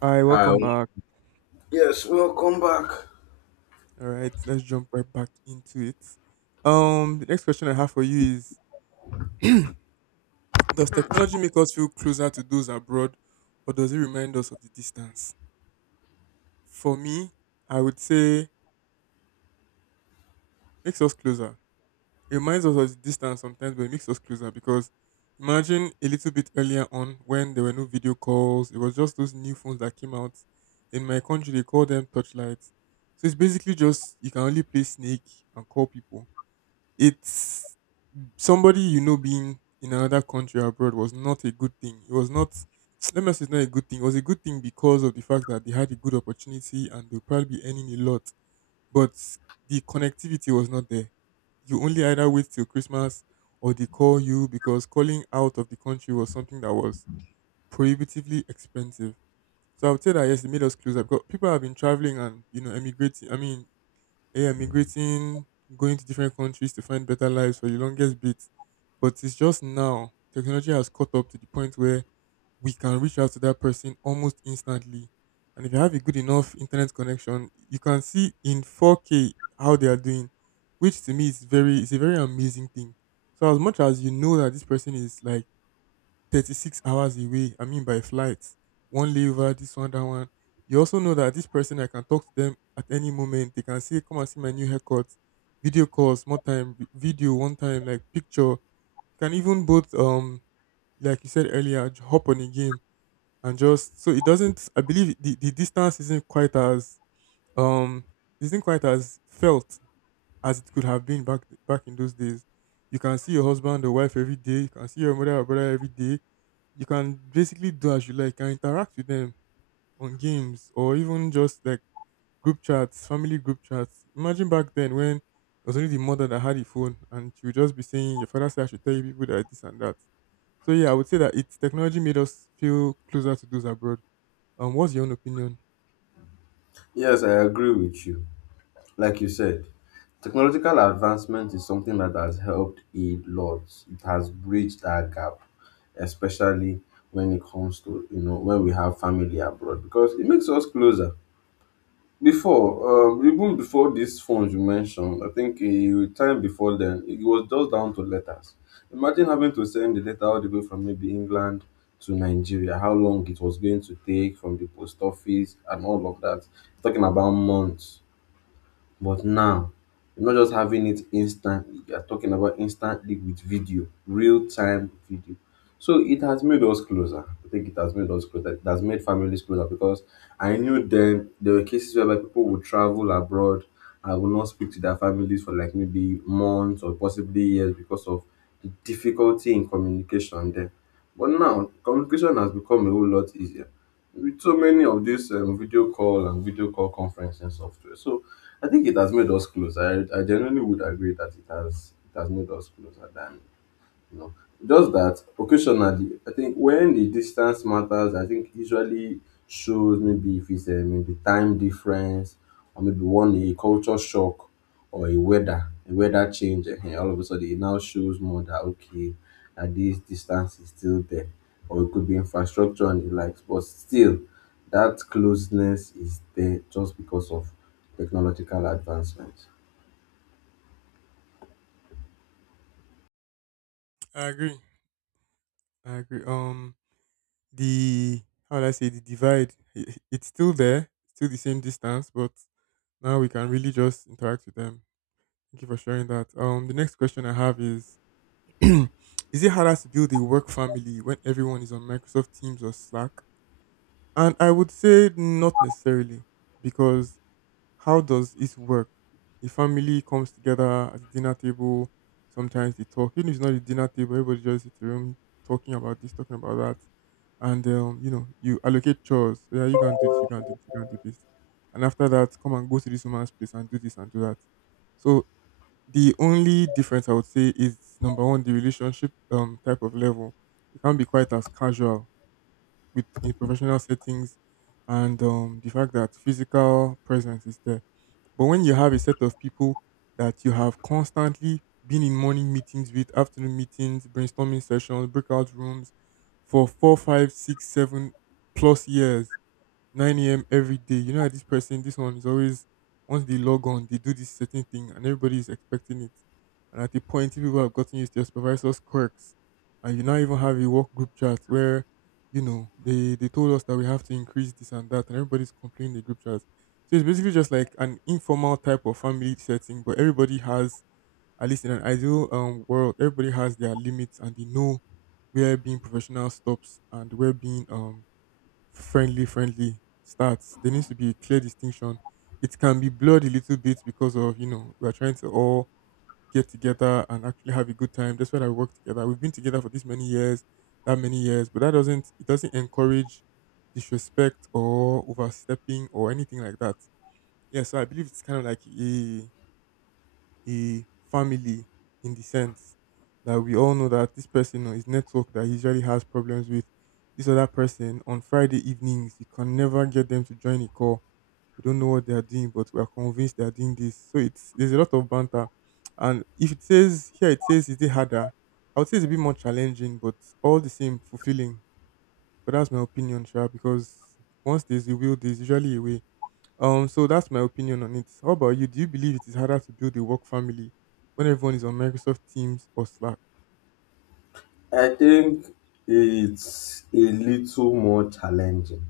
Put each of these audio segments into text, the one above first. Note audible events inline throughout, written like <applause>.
Hi, welcome Hi. back. Yes, welcome back. All right, let's jump right back into it. The next question I have for you is <clears throat> does technology make us feel closer to those abroad or does it remind us of the distance? For me, I would say makes us closer. It reminds us of the distance sometimes, but it makes us closer because imagine a little bit earlier on when there were no video calls, it was just those new phones that came out. In my country, they call them touchlights. So it's basically just you can only play snake and call people. It's somebody you know being in another country abroad was not a good thing. It was not, let me say it's not a good thing. It was a good thing because of the fact that they had a good opportunity and they'll probably be earning a lot. But the connectivity was not there. You only either wait till Christmas or they call you because calling out of the country was something that was prohibitively expensive. So I would say that yes, it made us closer because people have been traveling and you know emigrating. I mean yeah, migrating, going to different countries to find better lives for the longest bit. But it's just now technology has caught up to the point where we can reach out to that person almost instantly. And if you have a good enough internet connection, you can see in 4K how they are doing, which to me is a very amazing thing. So as much as you know that this person is like 36 hours away. I mean, by flight, one layover, this one, that one. You also know that this person, I can talk to them at any moment. They can say, come and see my new haircut, video calls, more time, video, one time, like picture. Can even both, like you said earlier, hop on a game and just so it doesn't. I believe the distance um, isn't quite as felt as it could have been back in those days. You can see your husband or wife every day. You can see your mother or brother every day. You can basically do as you like. You can interact with them on games or even just like group chats, family group chats. Imagine back then when it was only the mother that had the phone and she would just be saying, your father said I should tell you people that this and that. So yeah, I would say that it's technology made us feel closer to those abroad. What's your own opinion? Yes, I agree with you. Like you said, technological advancement is something that has helped a lot. It has bridged that gap, especially when it comes to, you know, when we have family abroad, because it makes us closer. Before, even before these phones you mentioned, I think a time before then, it was just down to letters. Imagine having to send the letter all the way from maybe England to Nigeria, how long it was going to take from the post office and all of that. Talking about months. But now, you're not just having it instantly. You're talking about instantly with video, real time video. So it has made us closer. I think it has made us closer. It has made families closer because I knew then there were cases whereby people would travel abroad and would not speak to their families for like maybe months or possibly years because of the difficulty in communication there. But now, communication has become a whole lot easier with so many of these video call and video call conferencing software. So I think it has made us closer. I genuinely would agree that it has made us closer than no. Just that occasionally, I think when the distance matters, I think usually shows maybe if it's a maybe time difference, or maybe one a culture shock, or a weather change, and all of a sudden it now shows more that okay, that this distance is still there. Or it could be infrastructure and the likes, but still that closeness is there just because of technological advancement. I agree. I agree. The how would I say the divide? It's still there, still the same distance, but now we can really just interact with them. Thank you for sharing that. The next question I have is: <clears throat> is it harder to build a work family when everyone is on Microsoft Teams or Slack? And I would say not necessarily, because how does it work? The family comes together at the dinner table. Sometimes they talk. Even if it's not the dinner table, everybody just sits in the room talking about this, talking about that. And, you know, you allocate chores. Yeah, you can do this, you can do this, you can do this. And after that, come and go to this woman's place and do this and do that. So the only difference I would say is number one, the relationship type of level. It can't be quite as casual with in professional settings and, the fact that physical presence is there, but when you have a set of people that you have constantly been in morning meetings with, afternoon meetings, brainstorming sessions, breakout rooms for four, five, six, seven plus years, 9 a.m. every day. You know, that this person, this one is always, once they log on, they do this certain thing and everybody is expecting it. And at the point, you people have gotten used to your supervisor's quirks. And you now even have a work group chat where, you know, they told us that we have to increase this and that. And everybody's complaining in the group chat. So it's basically just like an informal type of family setting, but everybody has, at least in an ideal world, everybody has their limits and they know where being professional stops and where being friendly starts. There needs to be a clear distinction. It can be blurred a little bit because of you know we're trying to all get together and actually have a good time. That's why I work together. We've been together for this many years, that many years, but that doesn't it doesn't encourage disrespect or overstepping or anything like that. Yeah, so I believe it's kind of like a family in the sense that we all know that this person or his network that he usually has problems with, this other person on Friday evenings, you can never get them to join a call. We don't know what they are doing, but we are convinced they are doing this. So it's there's a lot of banter. And if it says here it says is it harder, I would say it's a bit more challenging, but all the same fulfilling. But that's my opinion, sure, because once there's a will, there's usually a way. So that's my opinion on it. How about you? Do you believe it is harder to build a work family when everyone is on Microsoft Teams or Slack? I think it's a little more challenging,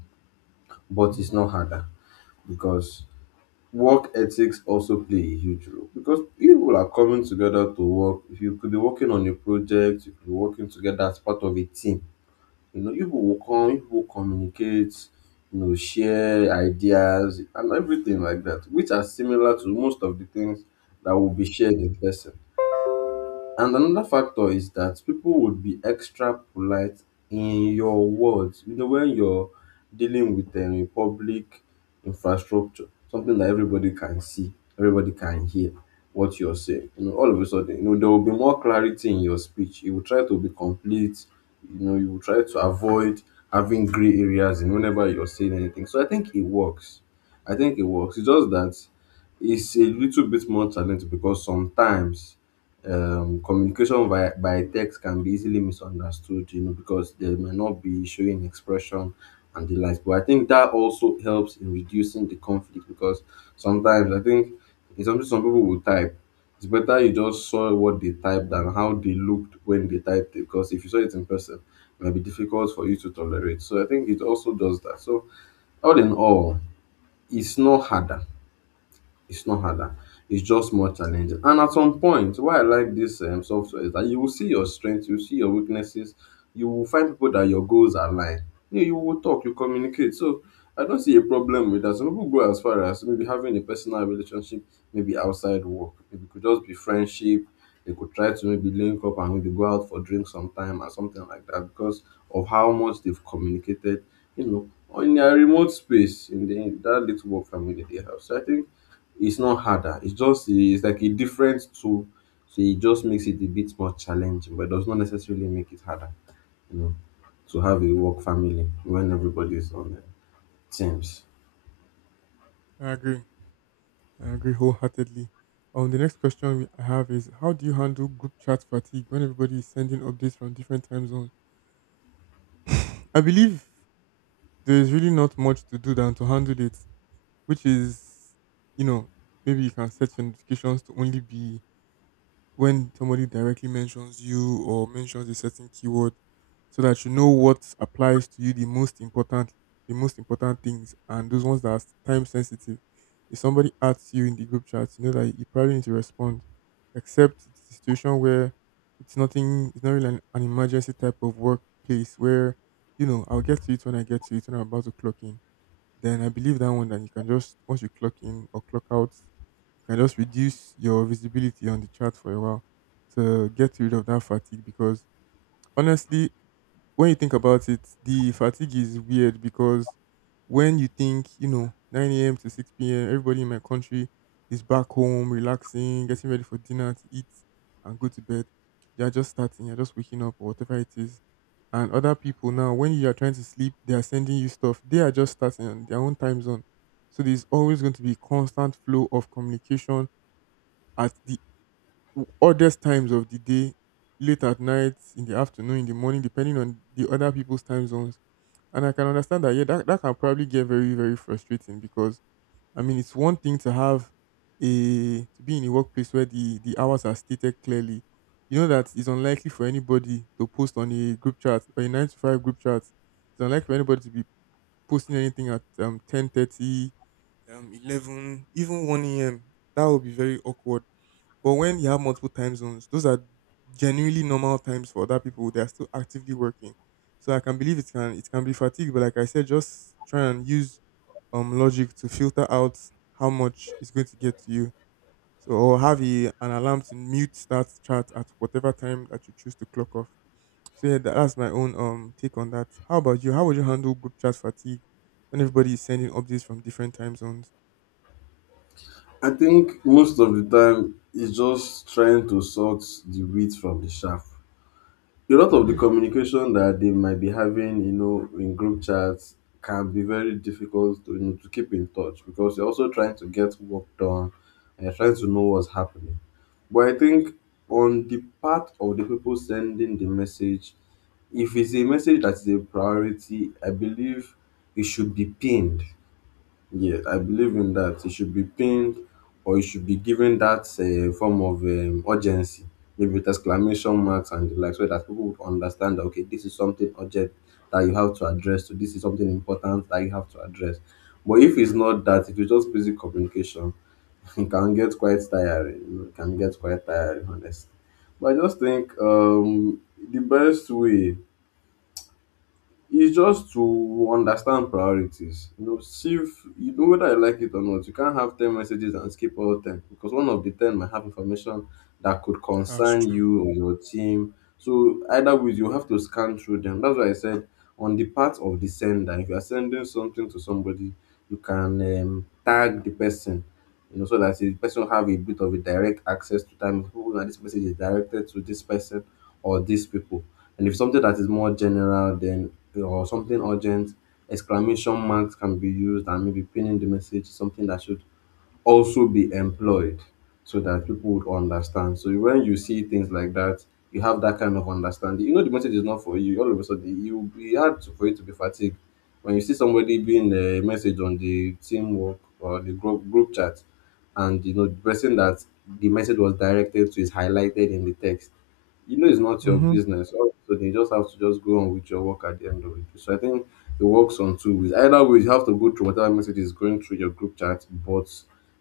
but it's Mm, not harder because work ethics also play a huge role because people are coming together to work. If you could be working on a project, you could be working together as part of a team. You know, people will come, people will communicate, you know, share ideas and everything like that, which are similar to most of the things that will be shared in person. And another factor is that people would be extra polite in your words. You know, when you're dealing with a public infrastructure, something that everybody can see, everybody can hear what you're saying. You know, all of a sudden, you know, there will be more clarity in your speech. You will try to be complete. You know, you will try to avoid having gray areas in whenever you're saying anything. So I think it works. I think it works. It's just that it's a little bit more challenging because sometimes communication by text can be easily misunderstood, you know, because they may not be showing expression and the likes. But I think that also helps in reducing the conflict because sometimes I think it's something some people will type. It's better you just saw what they typed than how they looked when they typed it because if you saw it in person, it might be difficult for you to tolerate. So I think it also does that. So all in all, it's not harder it's not harder. It's just more challenging. And at some point, why I like this software is that you will see your strengths, you will see your weaknesses, you will find people that your goals align. You, know, you will talk, you communicate. So I don't see a problem with that. Some people go as far as maybe having a personal relationship, maybe outside work. Maybe it could just be friendship. They could try to maybe link up and maybe go out for drinks sometime or something like that because of how much they've communicated, you know, on their remote space in the in that little work family they have. So I think it's not harder. It's just it's like a different tool, so it just makes it a bit more challenging, but does not necessarily make it harder, you know, to have a work family when everybody is on the teams. I agree. I agree wholeheartedly. The next question I have is how do you handle group chat fatigue when everybody is sending updates from different time zones? I believe there is really not much to do than to handle it, which is, you know, maybe you can set your notifications to only be when somebody directly mentions you or mentions a certain keyword so that you know what applies to you the most important things and those ones that are time sensitive. If somebody asks you in the group chat you know that you probably need to respond, except it's a situation where it's nothing, it's not really an emergency type of workplace where, you know, I'll get to it when I get to it. When I'm about to clock in, then I believe that one that you can just, once you clock in or clock out, you can just reduce your visibility on the chart for a while to get rid of that fatigue, because honestly when you think about it, the fatigue is weird because when you think, you know, 9 a.m. to 6 p.m., everybody in my country is back home, relaxing, getting ready for dinner to eat and go to bed. You're just starting, you're just waking up or whatever it is. And other people now, when you are trying to sleep, they are sending you stuff. They are just starting on their own time zone. So there's always going to be constant flow of communication at the oddest times of the day, late at night, in the afternoon, in the morning, depending on the other people's time zones. And I can understand that, yeah, that can probably get very, very frustrating because, I mean, it's one thing to have a, to be in a workplace where the hours are stated clearly. You know that it's unlikely for anybody to post on a group chat or a 9 to 5 group chat. It's unlikely for anybody to be posting anything at 10:30, 11, even 1 a.m. That would be very awkward. But when you have multiple time zones, those are genuinely normal times for other people. They are still actively working. So I can believe it can be fatigue, but like I said, just try and use logic to filter out how much is going to get to you. So or have a, an alarm to mute start chat at whatever time that you choose to clock off. So yeah, that's my own take on that. How about you? How would you handle group chat fatigue when everybody is sending updates from different time zones? I think most of the time it's just trying to sort the wheat from the chaff. A lot of the Mm-hmm. communication that they might be having, you know, in group chats can be very difficult to, you know, to keep in touch because you're also trying to get work done and you're trying to know what's happening. But I think on the part of the people sending the message, if it's a message that is a priority, I believe it should be pinned. Yeah, I believe in that. It should be pinned, or it should be given that form of urgency, maybe with exclamation marks and the like, so that people would understand that, okay, this is something urgent that you have to address, so this is something important that you have to address. But if it's not that, if it's just basic communication, <laughs> it can get quite tiring. You know, it can get quite tiring, honestly. But I just think the best way it's just to understand priorities. You know, see if you know whether you like it or not. You can't have 10 messages and skip all 10 because one of the 10 might have information that could That's concern true. you or your team. So, either way, you have to scan through them. That's why I said on the part of the sender, if you are sending something to somebody, you can tag the person, you know, so that the person have a bit of a direct access to time. Oh, now this message is directed to this person or these people. And if something that is more general, then or something urgent, exclamation marks can be used and maybe pinning the message something that should also be employed so that people would understand. So when you see things like that, you have that kind of understanding. You know the message is not for you. All of a sudden, you will be hard to, for you to be fatigued. When you see somebody being a message on the teamwork or the group chat, and you know the person that the message was directed to is highlighted in the text, you know it's not your Mm-hmm. business. So you just have to just go on with your work at the end of it. So I think it works on two ways. Either way, you have to go through whatever message is going through your group chat, but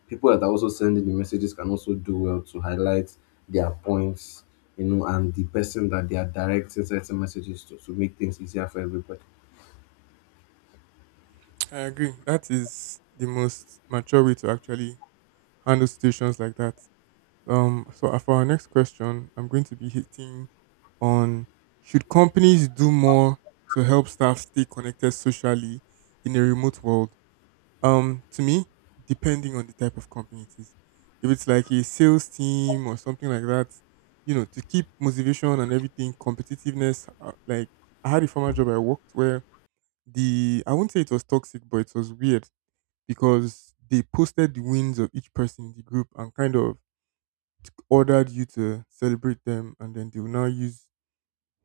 people that are also sending the messages can also do well to highlight their points, you know, and the person that they are directing certain messages to make things easier for everybody. I agree. That is the most mature way to actually handle situations like that. So for our next question, I'm going to be hitting on should companies do more to help staff stay connected socially in a remote world? To me, depending on the type of company it is. If it's like a sales team or something like that, you know, to keep motivation and everything, competitiveness. Like, I had a former job I worked where the I won't say it was toxic, but it was weird because they posted the wins of each person in the group and kind of ordered you to celebrate them, and then they will now use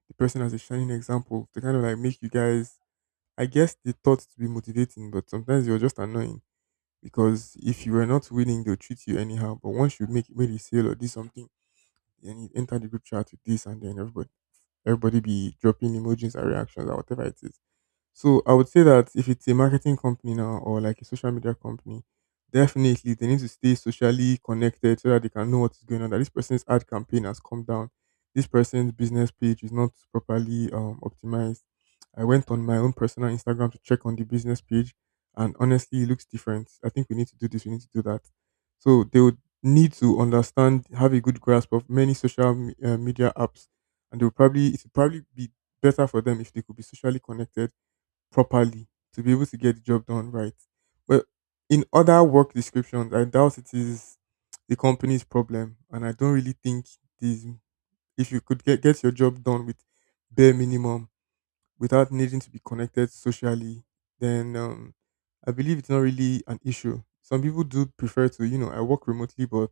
the person as a shining example to kind of like make you guys, I guess they thought, to be motivating. But sometimes you're just annoying, because if you were not winning, they'll treat you anyhow. But once you make made a sale or do something, then you enter the group chat with this, and then everybody be dropping emojis and reactions or whatever it is. So I would say that if it's a marketing company now, or like a social media company, definitely they need to stay socially connected so that they can know what's going on. That this person's ad campaign has come down, this person's business page is not properly optimized. I went on my own personal Instagram to check on the business page, and honestly, it looks different. I think we need to do this. We need to do that. So they would need to understand, have a good grasp of many media apps, and they would probably it would probably be better for them if they could be socially connected properly to be able to get the job done right. But in other work descriptions, I doubt it is the company's problem, and I don't really think this. If you could get your job done with bare minimum without needing to be connected socially, then I believe it's not really an issue. Some people do prefer to, you know, I work remotely, but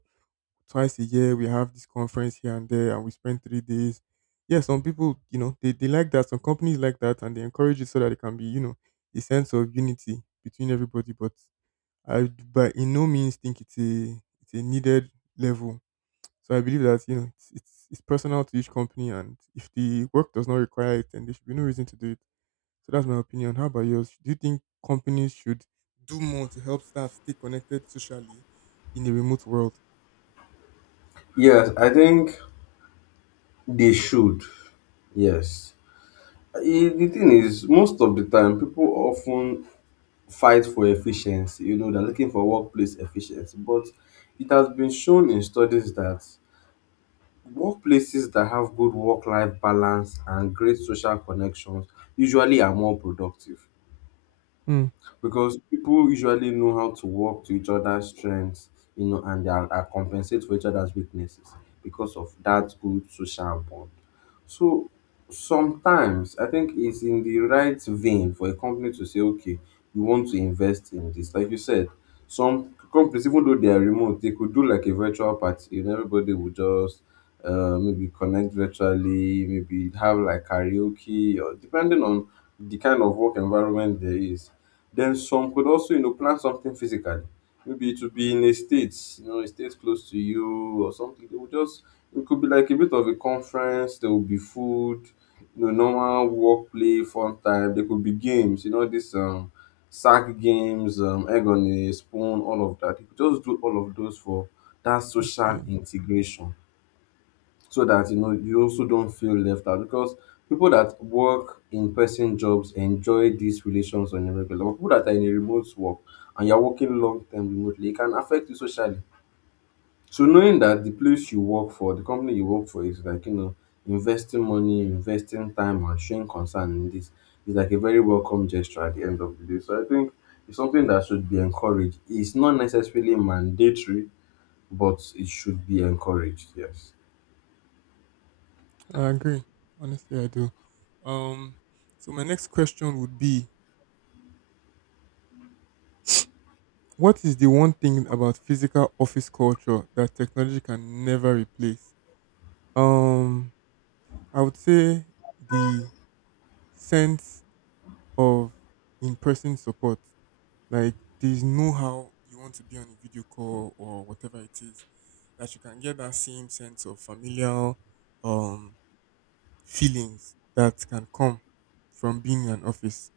twice a year we have this conference here and there and we spend 3 days. Yeah, some people, you know, they like that. Some companies like that and they encourage it so that it can be, you know, a sense of unity between everybody. But by in no means think it's a needed level. So I believe that, you know, it's personal to each company, and if the work does not require it, then there should be no reason to do it. So that's my opinion. How about yours? Do you think companies should do more to help staff stay connected socially in the remote world? Yes, I think they should. Yes. Eh, the thing is, most of the time, people often fight for efficiency. You know, they're looking for workplace efficiency. But it has been shown in studies that workplaces that have good work life balance and great social connections usually are more productive, Hmm. because people usually know how to work to each other's strengths, you know, and they are compensate for each other's weaknesses because of that good social bond. So sometimes I think it's in the right vein for a company to say, okay, we want to invest in this. Like you said, some companies, even though they are remote, they could do like a virtual party and everybody would just maybe connect virtually, maybe have like karaoke or depending on the kind of work environment there is. Then some could also, you know, plan something physically, maybe it would be in a state, you know, a state close to you or something. They would just it could be like a bit of a conference. There would be food, you know, normal work play, fun time. There could be games, you know, this sack games, egg on a spoon, all of that. You could just do all of those for that social Okay. integration, so that you know you also don't feel left out because people that work in person jobs enjoy these relations on a regular, but people that are in a remote work and you're working long term remotely, it can affect you socially. So knowing that the place you work for, the company you work for, is like, you know, investing money, investing time, and showing concern in this is like a very welcome gesture at the end of the day. So I think it's something that should be encouraged. It's not necessarily mandatory, but it should be encouraged, yes. I agree. Honestly, I do. Um, so my next question would be: what is the one thing about physical office culture that technology can never replace? Um, I would say the sense of in-person support. Like, there's no how you want to be on a video call or whatever it is that you can get that same sense of familial um feelings that can come from being in an office.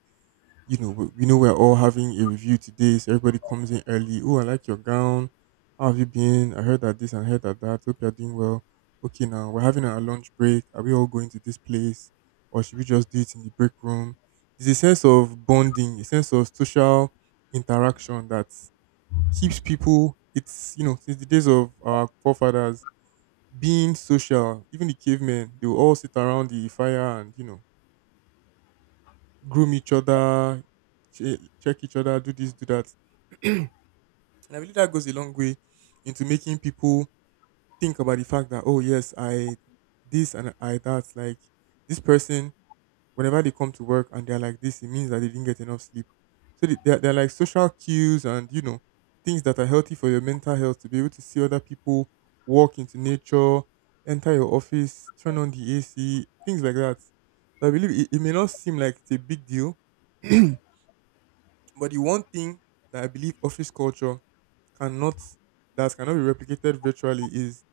You know, we know we're all having a review today, so everybody comes in early. Oh, I like your gown. How have you been? I heard that this and heard that that. Hope you're doing well. Okay, now we're having our lunch break. Are we all going to this place, or should we just do it in the break room? There's a sense of bonding, a sense of social interaction that keeps people. It's, you know, since the days of our forefathers, being social, even the cavemen, they will all sit around the fire and, you know, groom each other, check each other, do this, do that. <clears throat> And I believe that goes a long way into making people think about the fact that, oh, yes, I this and I that. Like this person, whenever they come to work and they're like this, it means that they didn't get enough sleep. So they're like social cues, and, you know, things that are healthy for your mental health to be able to see other people, walk into nature, enter your office, turn on the AC, things like that. So I believe it, it may not seem like it's a big deal. <clears throat> But the one thing that I believe office culture cannot that cannot be replicated virtually is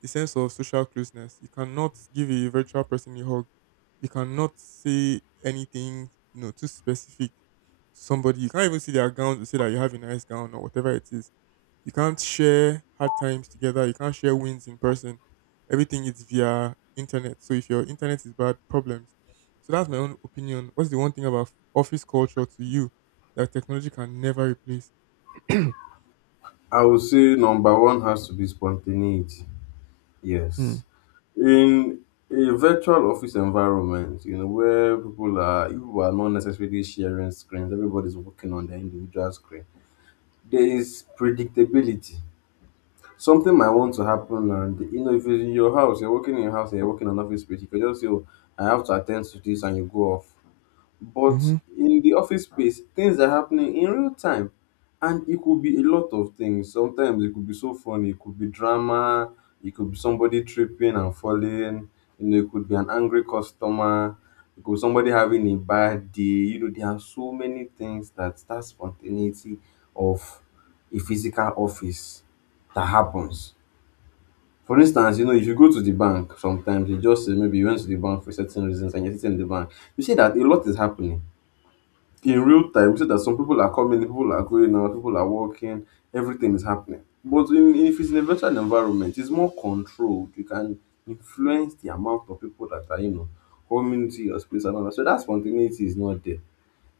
the sense of social closeness. You cannot give a virtual person a hug. You cannot say anything, you know, too specific to somebody. You can't even see their gown to say that you have a nice gown or whatever it is. You can't share hard times together. You can't share wins in person. Everything is via internet. So if your internet is bad, problems. So that's my own opinion. What's the one thing about office culture to you that technology can never replace? <clears throat> I would say number one has to be spontaneity. Hmm. Yes. In a virtual office environment, you know, where people are you are not necessarily sharing screens, everybody's working on their individual screen. There is predictability. Something might want to happen and you know, if it's in your house, you're working in your house and you're working in an office space, you can just say, "Oh, I have to attend to this," and you go off. But Mhm. in the office space, things are happening in real time. And it could be a lot of things. Sometimes it could be so funny, it could be drama, it could be somebody tripping and falling, you know, it could be an angry customer, it could be somebody having a bad day. You know, there are so many things, that spontaneity of a physical office that happens. For instance, you know, if you go to the bank, sometimes you just say maybe you went to the bank for certain reasons and you're sitting in the bank, you see that a lot is happening in real time. We see that some people are coming, people are going out, people are walking, everything is happening. But in, if it's in a virtual environment, it's more controlled. You can influence the amount of people that are, you know, coming to your space and all that. So that spontaneity is not there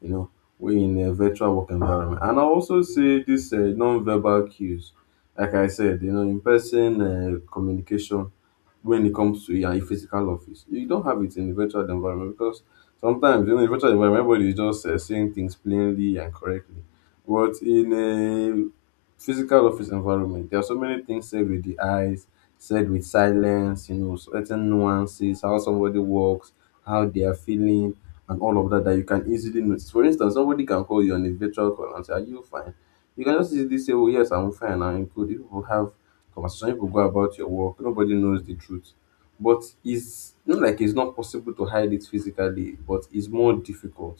you know, we're in a virtual work environment. And I also see this non-verbal cues, like I said, you know, in-person communication when it comes to your physical office. You don't have it in the virtual environment because sometimes, you know, in virtual environment, everybody is just saying things plainly and correctly. But in a physical office environment, there are so many things said with the eyes, said with silence, you know, certain nuances, how somebody walks, how they are feeling, and all of that that you can easily notice. For instance, somebody can call you on a virtual call and say, "Are you fine?" You can just easily say, "Oh, yes, I'm fine." And include people have conversation, people go about your work. Nobody knows the truth. But it's not like it's not possible to hide it physically, but it's more difficult.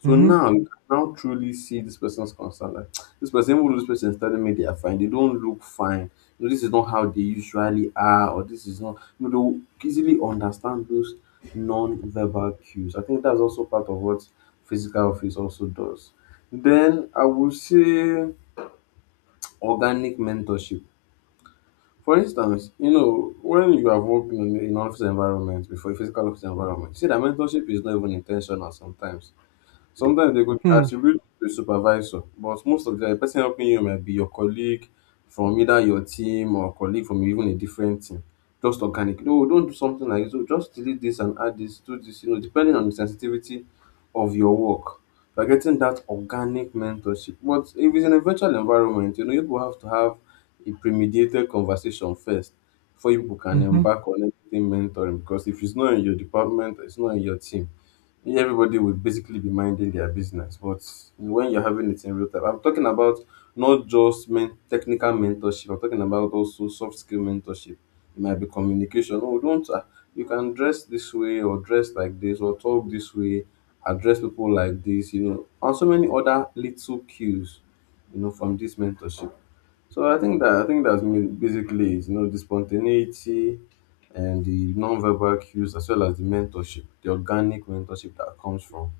So Mhm. now you can now truly see this person's concern. Like, <tsk> this person, even though this person is telling me they are fine, they don't look fine. You know, this is not how they usually are, or this is not, you know, they will easily understand those non-verbal cues. I think that's also part of what physical office also does. Then I would say organic mentorship. For instance, you know, when you are working in an office environment before a physical office environment, see that mentorship is not even intentional sometimes. Sometimes they could Hmm. attribute to supervisor, but most of the time, the person helping you might be your colleague from either your team or colleague from even a different team. Just organic. No, don't do something like this. Oh, just delete this and add this, do this, you know, depending on the sensitivity of your work. You're getting that organic mentorship. But if it's in a virtual environment, you know, you will have to have a premediated conversation first before you people can Mhm. embark on anything mentoring. Because if it's not in your department, it's not in your team, everybody would basically be minding their business. But when you're having it in real time, I'm talking about not just technical mentorship. I'm talking about also soft skill mentorship. It might be communication. Oh, don't you can dress this way or dress like this or talk this way, address people like this, you know, and so many other little cues, you know, from this mentorship. So I think that's basically it. You know, the spontaneity and the non-verbal cues, as well as the mentorship, the organic mentorship that comes from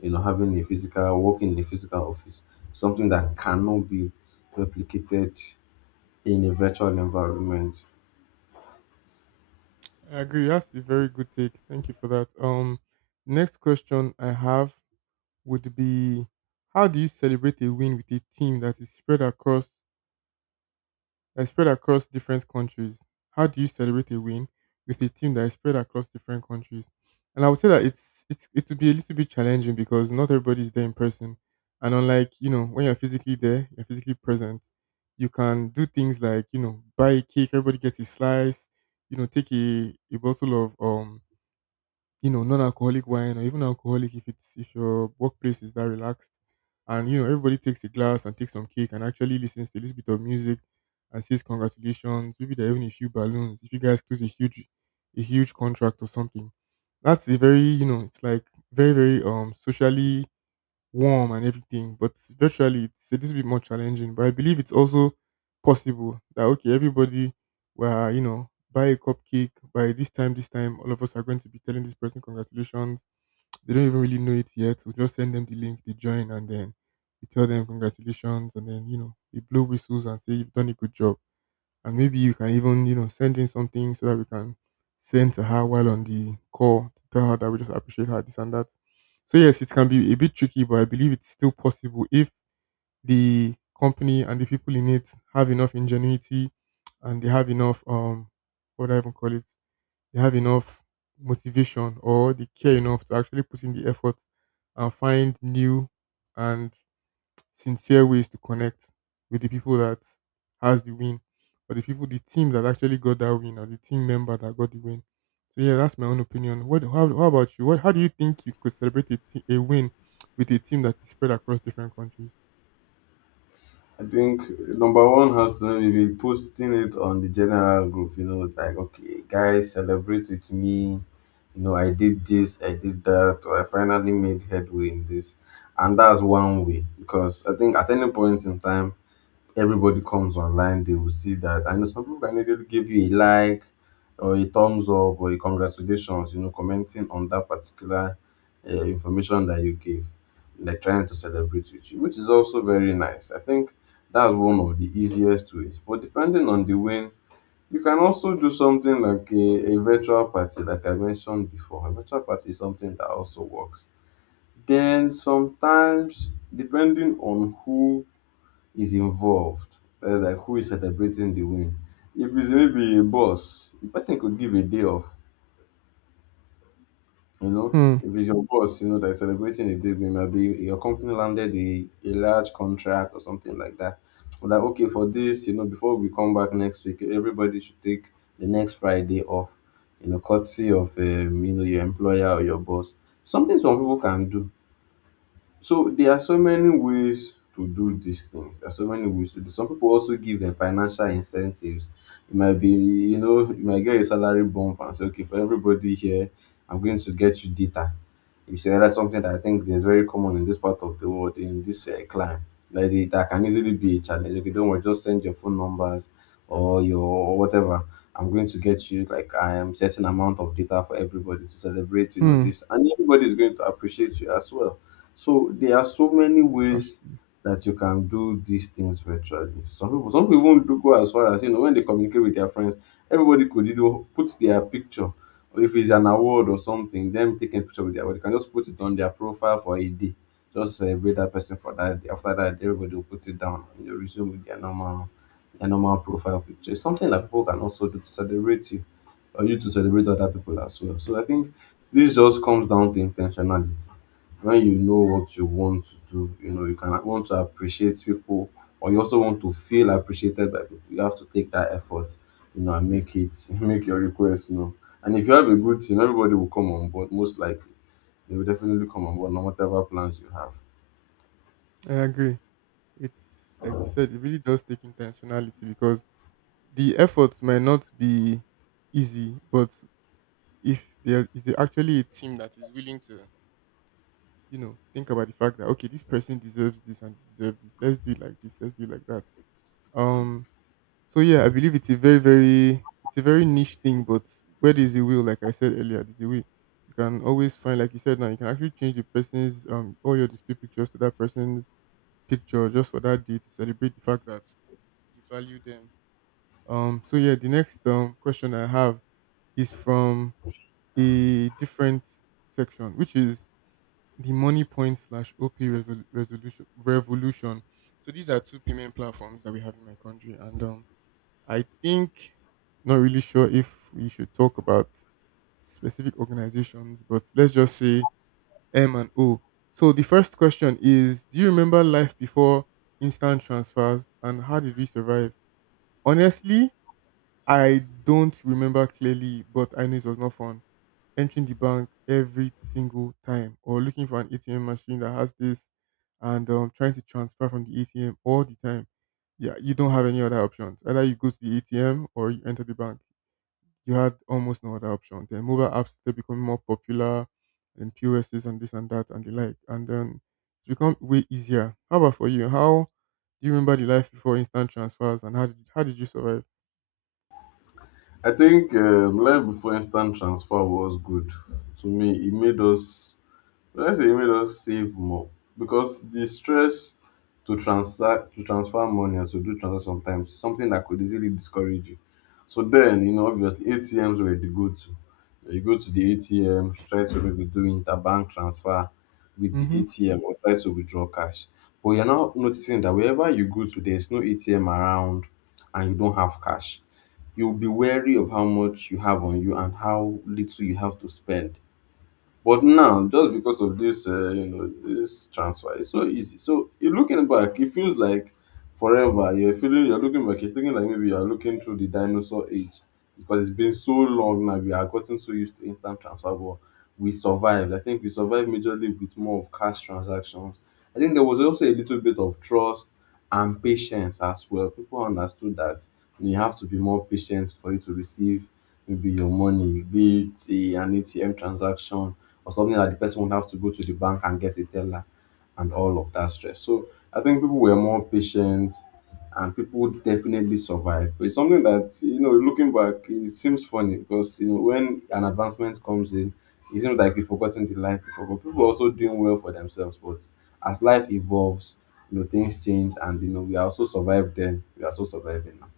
you know having a physical working in a physical office, something that cannot be replicated in a virtual environment. I agree. That's a very good take. Thank you for that. Next question I have would be, how do you celebrate a win with a team that is spread across different countries? How do you celebrate a win with a team that is spread across different countries? And I would say that it would be a little bit challenging because not everybody is there in person. And unlike, you know, when you're physically there, you're physically present, you can do things like, you know, buy a cake, everybody gets a slice, you know, take a bottle of you know, non-alcoholic wine, or even alcoholic if it's if your workplace is that relaxed. And you know, everybody takes a glass and takes some cake and actually listens to a little bit of music and says congratulations. Maybe there are even a few balloons, if you guys close a huge contract or something. That's a very, you know, it's like very socially warm and everything. But virtually, it's a little bit more challenging. But I believe it's also possible that, okay, everybody, were you know, buy a cupcake, by this time, all of us are going to be telling this person congratulations. They don't even really know it yet. We just send them the link, they join, and then we tell them congratulations, and then, you know, we blow whistles and say you've done a good job, and maybe you can even, you know, send in something so that we can send to her while on the call to tell her that we just appreciate her, this and that. So yes, it can be a bit tricky, but I believe it's still possible if the company and the people in it have enough ingenuity and they have enough what do I even call it, they have enough motivation, or they care enough to actually put in the effort and find new and sincere ways to connect with the people that has the win, or the team that actually got that win, or the team member that got the win. So yeah, that's my own opinion. What, how about you? What how do you think you could celebrate a, a win with a team that is spread across different countries? I think number one has to maybe be posting it on the general group, you know, like, okay, guys, celebrate with me. You know, I did this, I did that, or I finally made headway in this. And that's one way because I think at any point in time, everybody comes online, they will see that. I know some people can easily give you a like or a thumbs up or a congratulations, you know, commenting on that particular information that you gave. They're trying to celebrate with you, which is also very nice. I think that's one of the easiest ways. But depending on the win, you can also do something like a virtual party, like I mentioned before. A virtual party is something that also works. Then sometimes, depending on who is involved. That's like who is celebrating the win. If it's maybe a boss, the person could give a day off. You know, Hmm. if it's your boss, you know, that's celebrating a big win, maybe your company landed a large contract or something like that. But like, okay, for this, you know, before we come back next week, everybody should take the next Friday off, you know, courtesy of you know, your employer or your boss. Something some people can do, so there are so many ways to do these things. There are so many ways to do. Some people also give them financial incentives. It might be, you know, you might get a salary bump and say, okay, for everybody here, I'm going to get you data. You see, that's something that I think is very common in this part of the world, in this climb. That, is, that can easily be a challenge. Okay, don't worry, just send your phone numbers or your whatever. I'm going to get you like I am certain amount of data for everybody to celebrate, you know, Hmm. this. And everybody is going to appreciate you as well, so there are so many That's ways true. that you can do these things virtually. Some people even do go as far as you know when they communicate with their friends. Everybody could you know put their picture, or if it's an award or something, them taking a picture with their award, they can just put it on their profile for a day. Just celebrate that person for that day. After that, everybody will put it down and they resume with their normal profile picture. It's something that people can also do to celebrate you or you to celebrate other people as well. So I think this just comes down to intentionality. When you know what you want to do, you know, you can want to appreciate people or you also want to feel appreciated by people. You have to take that effort, you know, and make it <laughs> make your request you know. And if you have a good team, everybody will come on board. Most likely, they will definitely come on board, no whatever plans you have. I agree. It's like you said, it really does take intentionality, because the efforts might not be easy, but if there is actually a team that is willing to, you know, think about the fact that, okay, this person deserves this and deserves this. Let's do it like this. Let's do it like that. Um. So yeah, I believe it's a very it's a very niche thing, but where there's a will, like I said earlier, there's a will you can always find. Like you said, now you can actually change the person's all your display pictures to that person's picture just for that day to celebrate the fact that you value them. So yeah, the next question I have is from a different section, which is the money point slash resolution revolution. So these are two payment platforms that we have in my country, and I think, not really sure if we should talk about specific organizations, but let's just say m and o. So the first question is, do you remember life before instant transfers, and how did we survive? Honestly, I don't remember clearly, but I know it was not fun entering the bank every single time, or looking for an ATM machine that has this, and trying to transfer from the ATM all the time. Yeah, you don't have any other options. Either you go to the ATM or you enter the bank. You had almost no other option. Then mobile apps, they're becoming more popular, and POSs and this and that and the like. And then it's become way easier. How about for you? How do you remember the life before instant transfers, and how did you survive? I think life before instant transfer was good. To me, it made us, let's say it made us save more because the stress to transact to transfer money or to do transaction sometimes is something that could easily discourage you. So then, you know, obviously ATMs were the go-to. You go to the ATM, try to maybe do interbank transfer with the Mm-hmm. ATM or try to withdraw cash. But you're now noticing that wherever you go to, there's no ATM around and you don't have cash. You'll be wary of how much you have on you and how little you have to spend, but now, just because of this, you know, this transfer, it's so easy. So you're looking back, it feels like forever. You're feeling, you're looking back, you're thinking like maybe you're looking through the dinosaur age because it's been so long now. We are gotten so used to instant transfer, but we survived. I think we survived majorly with more of cash transactions. I think there was also a little bit of trust and patience as well. People understood that you have to be more patient for you to receive maybe your money, be it an ATM transaction or something that the person would have to go to the bank and get a teller and all of that stress. So I think people were more patient and people would definitely survive. But it's something that, you know, looking back, it seems funny because, you know, when an advancement comes in, it seems like we've forgotten the life before. But people are also doing well for themselves. But as life evolves, you know, things change and, you know, we are also survive then. We are also surviving now.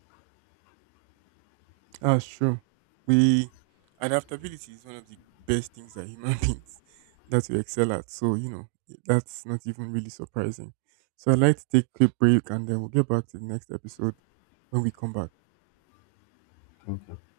Ah, sure. We, adaptability is one of the best things that human <laughs> beings that we excel at. So you know, that's not even really surprising. So I'd like to take a quick break, and then we'll get back to the next episode when we come back. Thank you.